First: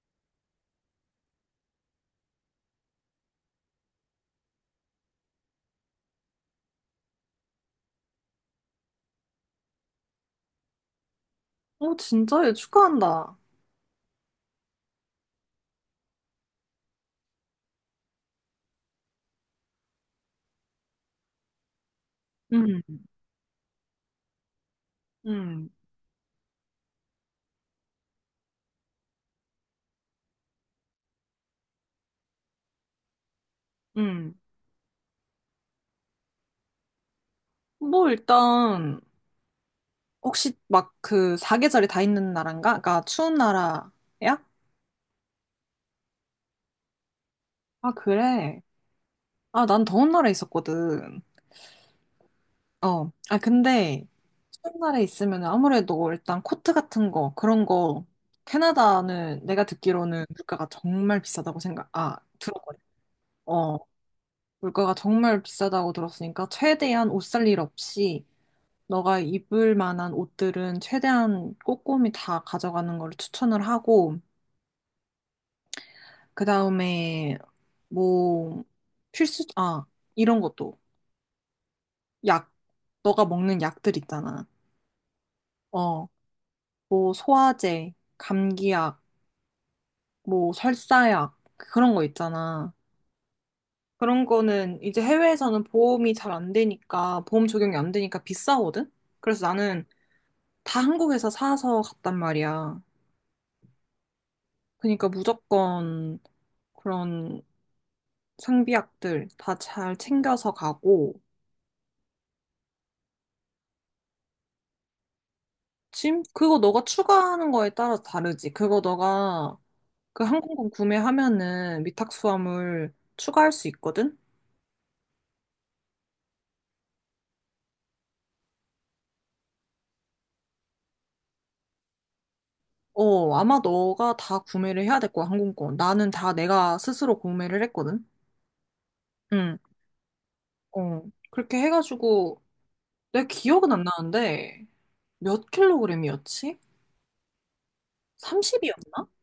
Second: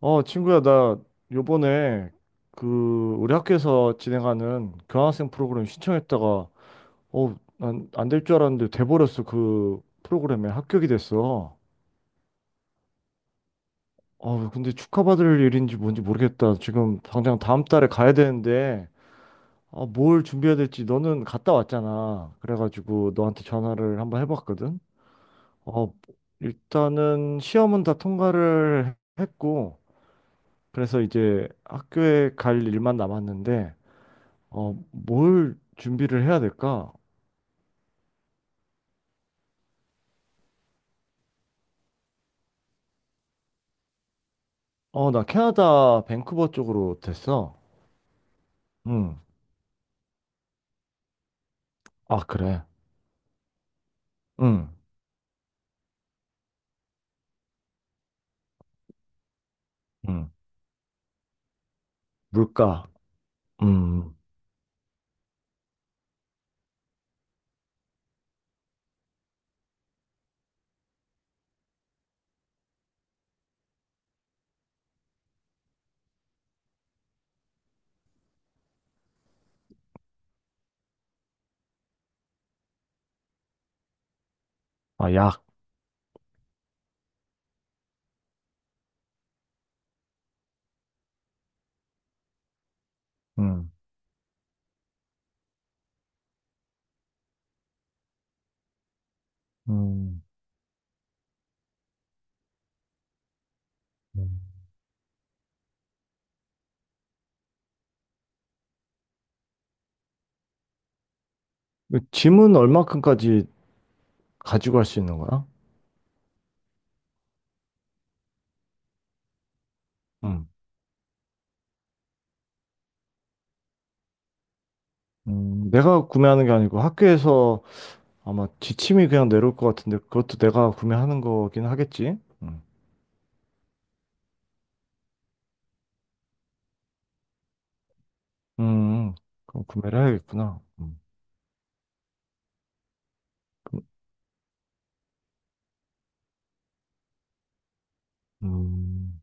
친구야, 나 요번에 그 우리 학교에서 진행하는 교환학생 프로그램 신청했다가 난 안 될 줄 알았는데 돼버렸어. 그 프로그램에 합격이 됐어. 어, 진짜? 요 축하한다. 근데 축하받을 일인지 뭔지 모르겠다. 지금 당장 다음 달에 가야 되는데 뭘 준비해야 될지 너는 갔다 왔잖아. 음, 그래가지고 너한테 전화를 한번 해봤거든. 음, 어, 일단은 시험은 다 통과를 했고 그래서 이제 학교에 갈 일만 남았는데 음. 뭘 준비를 해야 될까? 뭐, 일단, 혹시 막 그 사계절이 다 있는 나라인가? 그러니까 추운 나라야? 나 캐나다 밴쿠버 쪽으로 됐어. 아, 그래. 응. 아, 난 더운 나라에 있었거든. 아, 그래. 어. 아, 근데 응. 추운 나라에 있으면 아무래도 일단 코트 같은 거, 그런 거, 캐나다는 내가 듣기로는 응. 물가가 정말 비싸다고 들었거든. 물가. 어. 음. 물가가 정말 비싸다고 들었으니까 최대한 옷 살 일 없이 너가 입을 만한 옷들은 최대한 꼼꼼히 다 가져가는 걸 추천을 하고, 그 다음에 뭐 필수, 아, 이런 것도 약, 너가 먹는 약들 있잖아. 아, 약. 어, 뭐 소화제, 감기약, 뭐 설사약, 그런 거 있잖아. 응. 그런 거는 이제 해외에서는 보험이 잘 안 되니까, 보험 적용이 안 되니까 비싸거든? 그래서 나는 음. 다 한국에서 사서 갔단 말이야. 음. 그러니까 무조건 그런 상비약들 다 잘 챙겨서 가고, 그 짐은 얼마큼까지 가지고 갈 수 있는 거야? 짐? 그거 너가 추가하는 거에 따라서 다르지. 그거 너가 그 응. 항공권 구매하면은 위탁 수화물 추가할 수 있거든? 내가 구매하는 게 아니고 학교에서 아마 지침이 그냥 내려올 것 같은데 그것도 내가 구매하는 거긴 하겠지? 응. 어, 아마 너가 다 구매를 해야 될 거야, 항공권. 나는 다 내가 스스로 구매를 했거든? 음, 응, 그럼 구매를 해야겠구나. 음. 어. 그렇게 해가지고, 내 기억은 안 그- 나는데, 몇 킬로그램이었지? 30이었나? 음.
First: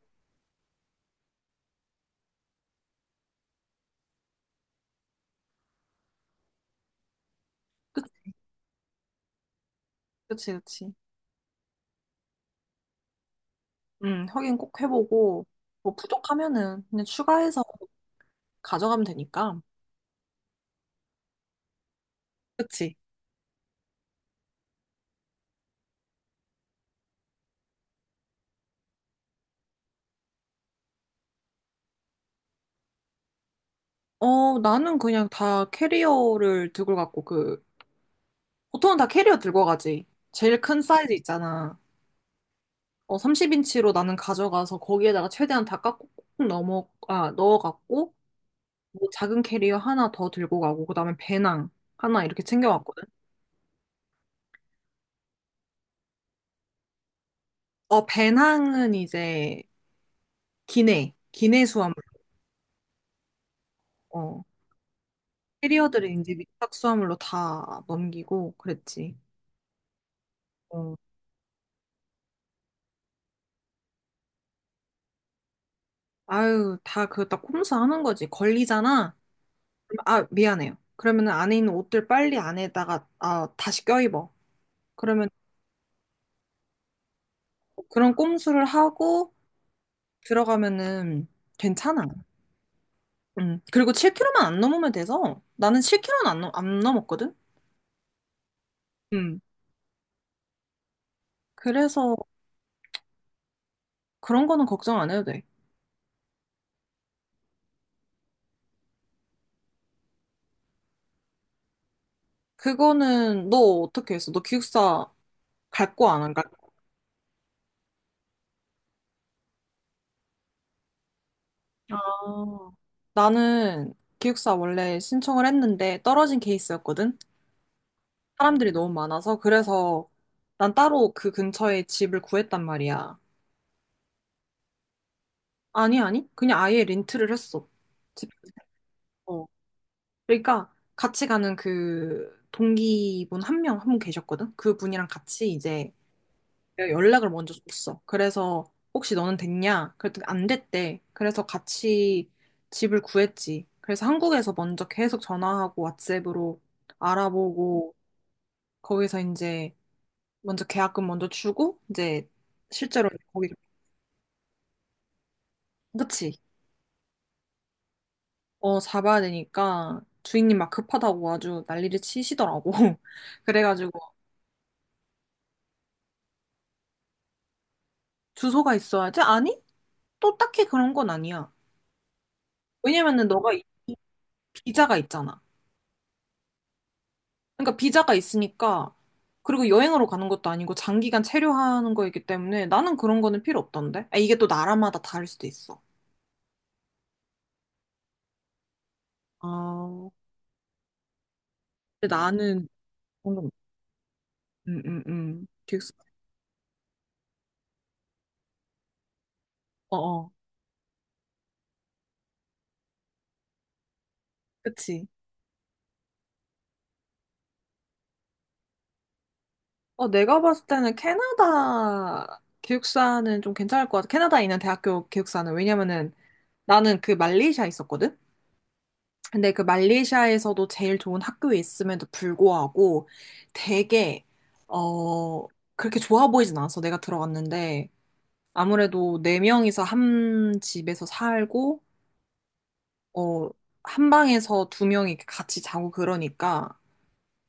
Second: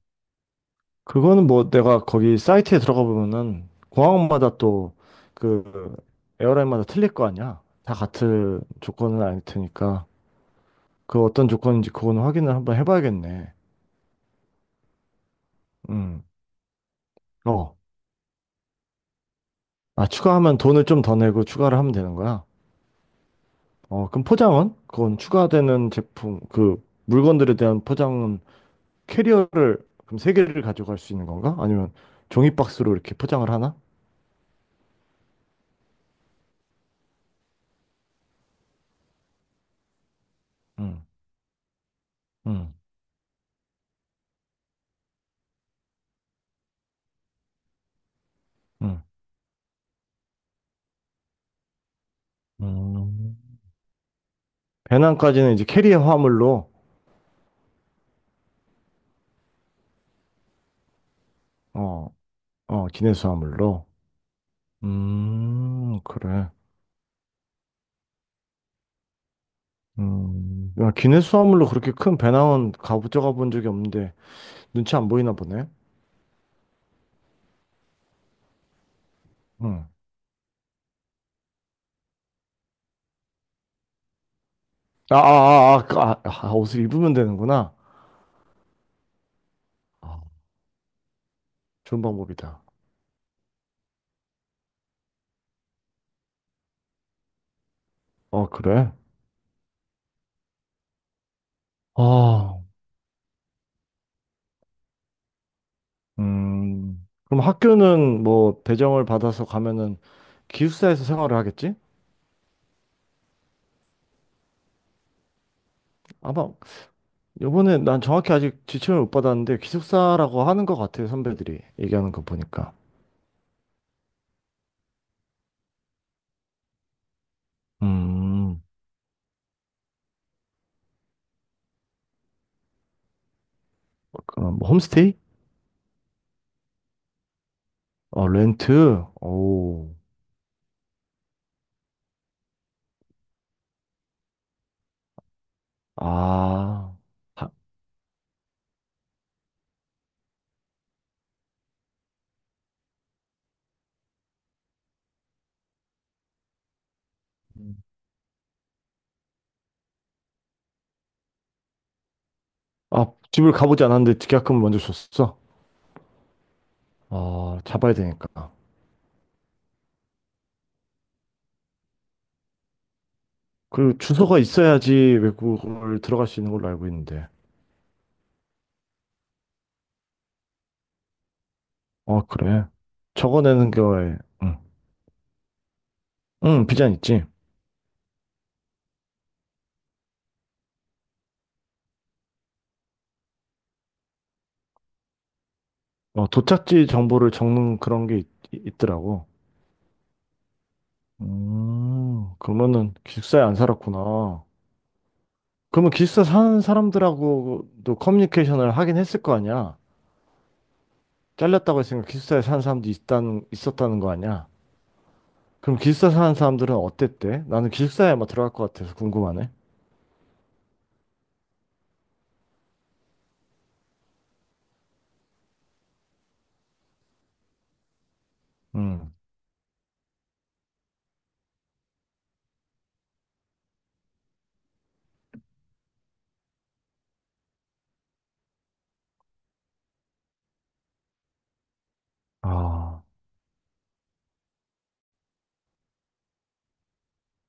그거는 뭐 내가 거기 사이트에 들어가 보면은 공항마다 또 그 에어라인마다 틀릴 거 아니야. 다 그치, 같은 조건은 아닐 테니까 그치, 그치. 그 어떤 조건인지 그거는 확인을 한번 해봐야겠네. 응, 확인 꼭 해보고, 뭐 음. 부족하면은 그냥 추가해서 어. 가져가면 되니까. 아, 추가하면 돈을 좀 더 내고 추가를 하면 되는 거야. 그치? 어, 그럼 포장은? 그건 추가되는 제품, 그 물건들에 대한 포장은 캐리어를 그럼 세 개를 가져갈 수 있는 건가? 아니면 종이 박스로 이렇게 포장을 하나? 어, 나는 그냥 다 캐리어를 들고 갔고, 그, 보통은 다 캐리어 들고 가지. 제일 큰 응, 사이즈 있잖아. 응, 어, 30인치로 나는 가져가서 거기에다가 최대한 다 깎고 꾹꾹 넣어갖고, 뭐 작은 캐리어 하나 더 들고 가고, 그 다음에 배낭 하나 이렇게 챙겨왔거든. 응. 배낭까지는 이제 캐리어 화물로, 어, 배낭은 이제 기내 수화물. 어, 어, 기내수 화물로. 어, 캐리어들은 이제 그래. 밑밥 수화물로 다 넘기고 그랬지. 야, 어, 기내수 화물로 그렇게 큰 배낭은 가져가 본 적이 없는데, 눈치 안 보이나 보네. 아유, 다 그, 딱 꼼수 하는 거지. 걸리잖아. 응. 아, 미안해요. 그러면은 안에 있는 옷들 빨리 안에다가 다시 껴입어. 아, 아, 그러면 아, 아, 아, 아, 옷을 입으면 되는구나. 그런 꼼수를 하고 아, 들어가면은 좋은 괜찮아. 방법이다. 음. 그리고 7kg만 안 넘으면 돼서 나는 7kg는 안 넘었거든? 어, 그래. 음. 그래서 아, 그런 거는 걱정 안 해도 돼. 그럼 학교는 뭐, 배정을 받아서 가면은 기숙사에서 생활을 하겠지? 그거는 너 어떻게 했어? 너 기숙사 갈 거 안 갈 아마 거? 요번에 난 정확히 아직 지침을 못 받았는데 기숙사라고 하는 것 같아요, 선배들이 아. 얘기하는 거 보니까. 나는 기숙사 원래 신청을 했는데 떨어진 케이스였거든? 음, 사람들이 너무 많아서 그래서 난 따로 그 근처에 집을 구했단 말이야. 그럼 뭐 홈스테이? 아니, 아니. 그냥 아예 렌트를 했어. 어, 집. 렌트? 어. 오, 그러니까 같이 가는 그 동기분 한 명, 한 분 계셨거든? 그분이랑 같이 이제 내가 아, 연락을 먼저 줬어. 그래서 혹시 너는 됐냐? 그랬더니 안 됐대. 그래서 같이 집을 구했지. 그래서 한국에서 먼저 계속 전화하고 왓츠앱으로 알아보고 거기서 이제 먼저 계약금 먼저 주고 이제 아, 실제로 아, 네. 거기. 집을 가보지 않았는데 계약금을 먼저 줬어? 그치. 아, 잡아야 되니까. 어, 잡아야 되니까 주인님 막 급하다고 아주 난리를 치시더라고. 그래가지고. 그리고 주소가 있어야지 외국을 들어갈 수 있는 걸로 알고 있는데. 주소가 있어야지? 아니, 또 딱히 그런 건 아니야. 아, 그래. 왜냐면은 적어내는 거에, 응, 비자가 있잖아. 응, 비자는 있지. 그러니까 비자가 있으니까. 그리고 여행으로 가는 것도 아니고 장기간 체류하는 거이기 때문에 나는 그런 거는 필요 없던데, 이게 또 나라마다 다를 수도 있어. 어, 도착지 정보를 적는 있더라고. 아, 근데 나는. 그러면은 기숙사에 안 살았구나. 응응응. 그러면 기획사. 기숙사 사는 사람들하고도 커뮤니케이션을 하긴 했을 거 아니야? 어어. 잘렸다고 했으니까 기숙사에 사는 있었다는 거 아니야? 그치. 그럼 기숙사 사는 사람들은 어땠대? 나는 기숙사에 아마 들어갈 것 같아서 궁금하네. 어, 내가 봤을 때는 캐나다 기숙사는 좀 괜찮을 것 같아. 캐나다에 있는 대학교 기숙사는. 왜냐면은 나는 그 말레이시아에 있었거든? 음. 근데 그 말레이시아에서도 제일 좋은 학교에 있음에도 불구하고 되게, 어, 그렇게 좋아 보이진 않았어. 내가 들어갔는데. 아무래도 네명이서한 집에서 살고, 아, 어, 한 방에서 두명이 같이 자고 그러니까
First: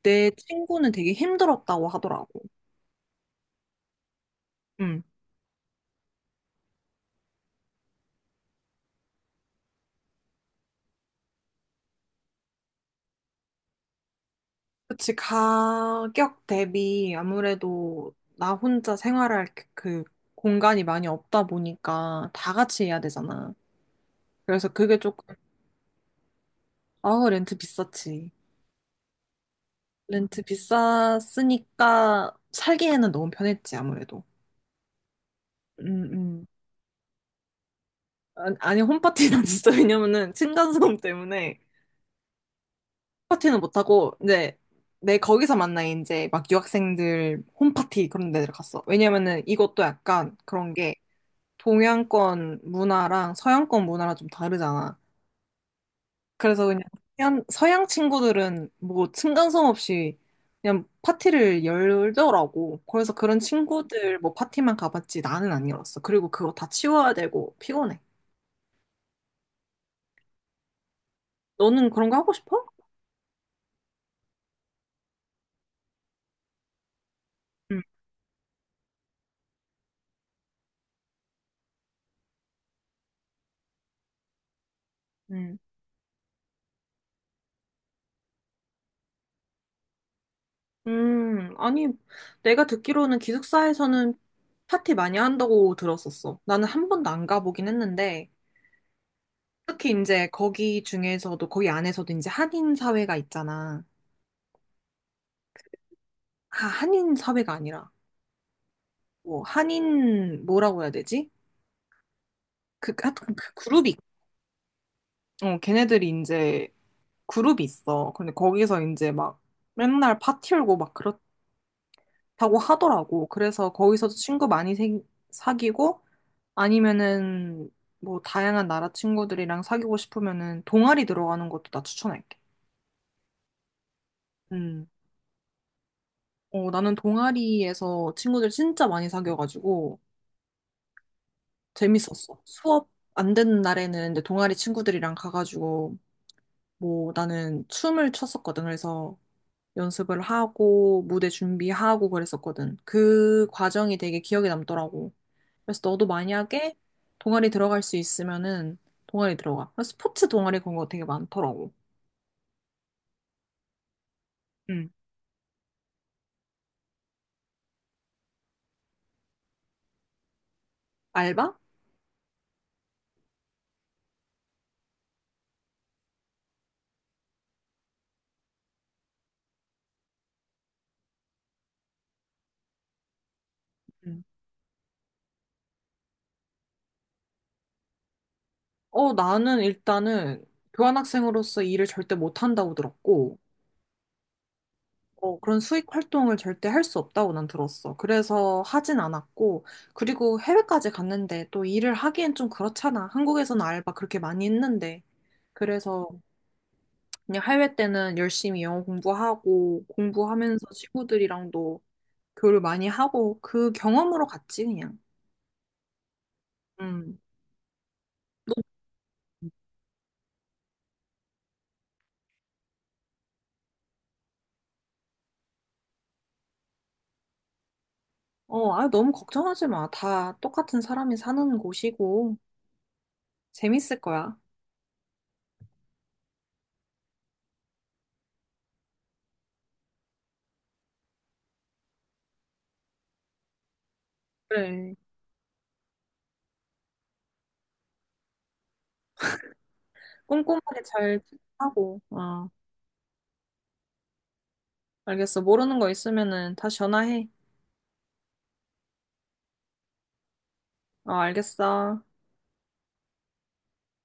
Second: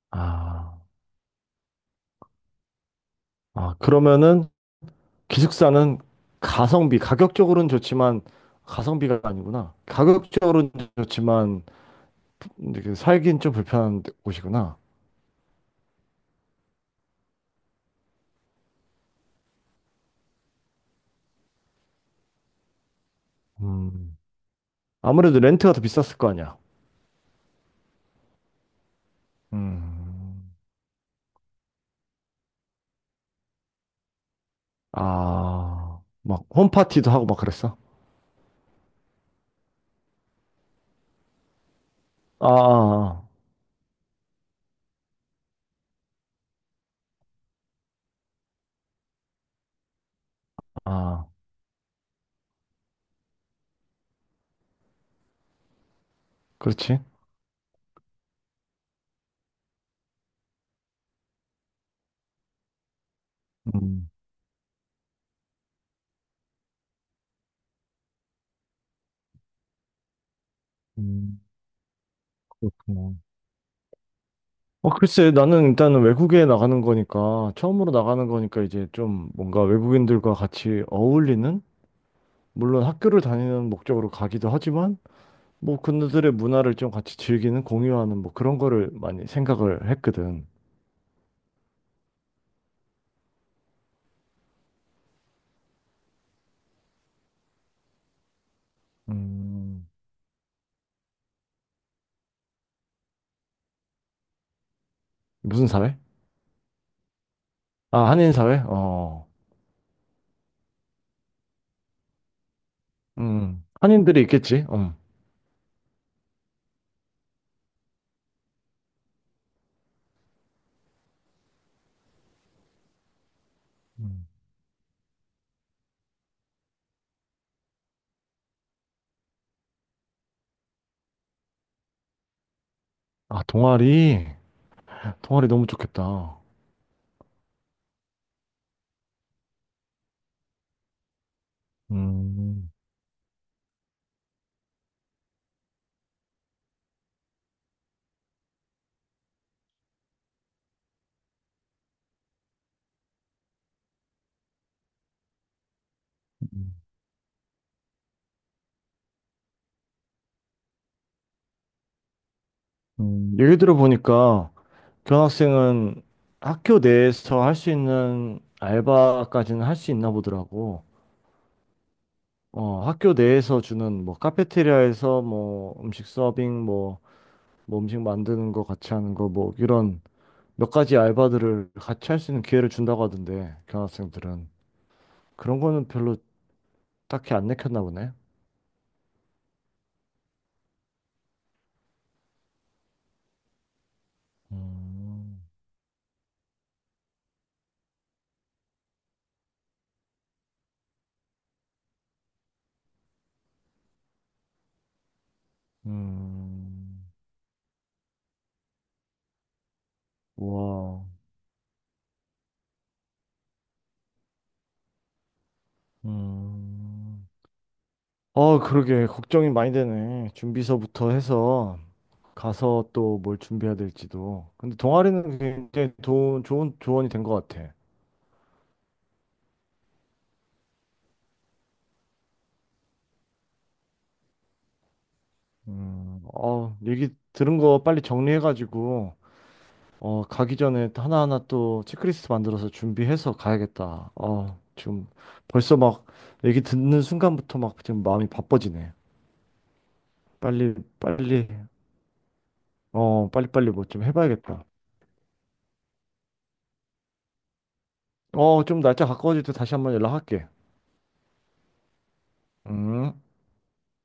내 아, 친구는 되게 힘들었다고 하더라고. 아, 그러면은 응. 기숙사는 가격적으로는 좋지만 가성비가 아니구나. 가격적으로는 좋지만 이렇게 살긴 좀 불편한 곳이구나. 그치, 가격 대비 아무래도 나 혼자 생활할 그그 공간이 많이 없다 보니까 다 같이 해야 되잖아. 음. 그래서 그게 조금, 아무래도 렌트가 더 비쌌을 거 아니야. 아, 렌트 비쌌지. 렌트 음, 비쌌으니까 살기에는 너무 편했지, 아무래도. 음, 아, 막 음. 홈파티도 하고 막 그랬어? 아니, 아니, 홈파티는 진짜 왜냐면은 층간소음 때문에 아, 아, 파티는 못하고 이제 내 거기서 만나 이제 막 유학생들 홈파티 그런 데를 갔어. 왜냐면은 이것도 약간 그런 아, 게 아. 동양권 문화랑 서양권 문화랑 좀 다르잖아. 그래서 그냥 그렇지. 서양 친구들은 뭐 층간소음 없이 그냥 파티를 열더라고. 그래서 그런 음, 친구들 뭐 파티만 가봤지 나는 안 열었어. 그리고 그거 다 치워야 되고 피곤해. 음, 너는 그런 거 하고 싶어? 그렇구나. 어, 글쎄, 나는 일단은 외국에 나가는 거니까, 응. 처음으로 나가는 거니까 이제 좀 뭔가 외국인들과 같이 어울리는? 물론 학교를 다니는 목적으로 가기도 하지만, 응. 뭐 그들의 문화를 좀 같이 즐기는, 공유하는 뭐 그런 거를 많이 생각을 했거든. 아니, 내가 듣기로는 기숙사에서는 파티 많이 한다고 들었었어. 나는 한 번도 안 가보긴 했는데, 음, 특히 이제 거기 중에서도, 거기 안에서도 이제 한인 사회가 있잖아. 무슨 사회? 아, 한인 사회가 아니라 아, 한인 사회? 어. 뭐 한인 뭐라고 해야 되지? 그 하여튼 그 그룹이. 한인들이 있겠지. 어. 어, 걔네들이 이제 그룹이 있어. 근데 거기서 이제 막 맨날 파티 열고 막 그렇다고 하더라고. 그래서 거기서도 음. 친구 많이 사귀고. 아니면은 뭐 다양한 나라 친구들이랑 사귀고 싶으면은 동아리 들어가는 것도 나 추천할게. 아, 동아리. 음. 동아리 너무 좋겠다. 어, 나는 동아리에서 친구들 진짜 많이 사귀어가지고 재밌었어. 음, 수업 안 되는 날에는 이제 동아리 친구들이랑 가가지고 뭐 나는 춤을 췄었거든. 그래서 연습을 하고 무대 준비하고 그랬었거든. 그 과정이 되게 기억에 남더라고. 그래서 너도 음, 만약에 동아리 들어갈 수 있으면은 동아리 들어가. 그래서 스포츠 동아리 그런 거 되게 많더라고. 얘기 들어보니까 응, 교환학생은 학교 내에서 할 수 있는 알바까지는 할 수 있나 보더라고. 알바? 어, 학교 내에서 주는 뭐 카페테리아에서 뭐 음식 서빙 뭐, 뭐 음식 만드는 거 같이 하는 거 뭐 이런 몇 가지 알바들을 같이 할 수 있는 기회를 준다고 하던데 응. 교환학생들은 그런 거는 별로 딱히 안 내켰나 보네. 어, 나는 일단은 교환학생으로서 일을 절대 못한다고 들었고, 어, 음. 그런 수익 활동을 절대 할 수 없다고 난 들었어. 그래서 하진 않았고, 그리고 해외까지 갔는데 또 일을 하기엔 좀 그렇잖아. 한국에서는 알바 그렇게 많이 했는데. 그래서 음, 그냥 해외 때는 열심히 영어 공부하고, 공부하면서 와, 친구들이랑도 교류 많이 하고, 그 경험으로 갔지, 그냥. 음. 음. 아, 그러게. 걱정이 많이 되네. 준비서부터 해서 가서 또 뭘 준비해야 될지도. 근데 동아리는 좋은 조언이 된 것 같아. 어, 아, 너무 걱정하지 마. 다 똑같은 사람이 사는 곳이고, 재밌을 거야. 어, 얘기 들은 거 빨리 정리해가지고, 어, 가기 전에 하나하나 또 체크리스트 만들어서 준비해서 가야겠다. 어, 그래. 지금 벌써 막 얘기 듣는 순간부터 막 지금 마음이 바빠지네. 빨리, 꼼꼼하게 잘 빨리, 하고, 어. 어, 빨리빨리 뭐 좀 해봐야겠다. 알겠어. 모르는 거 있으면은 다시 전화해. 어, 좀 날짜 가까워질 때 다시 한번 연락할게. 어, 알겠어. 음.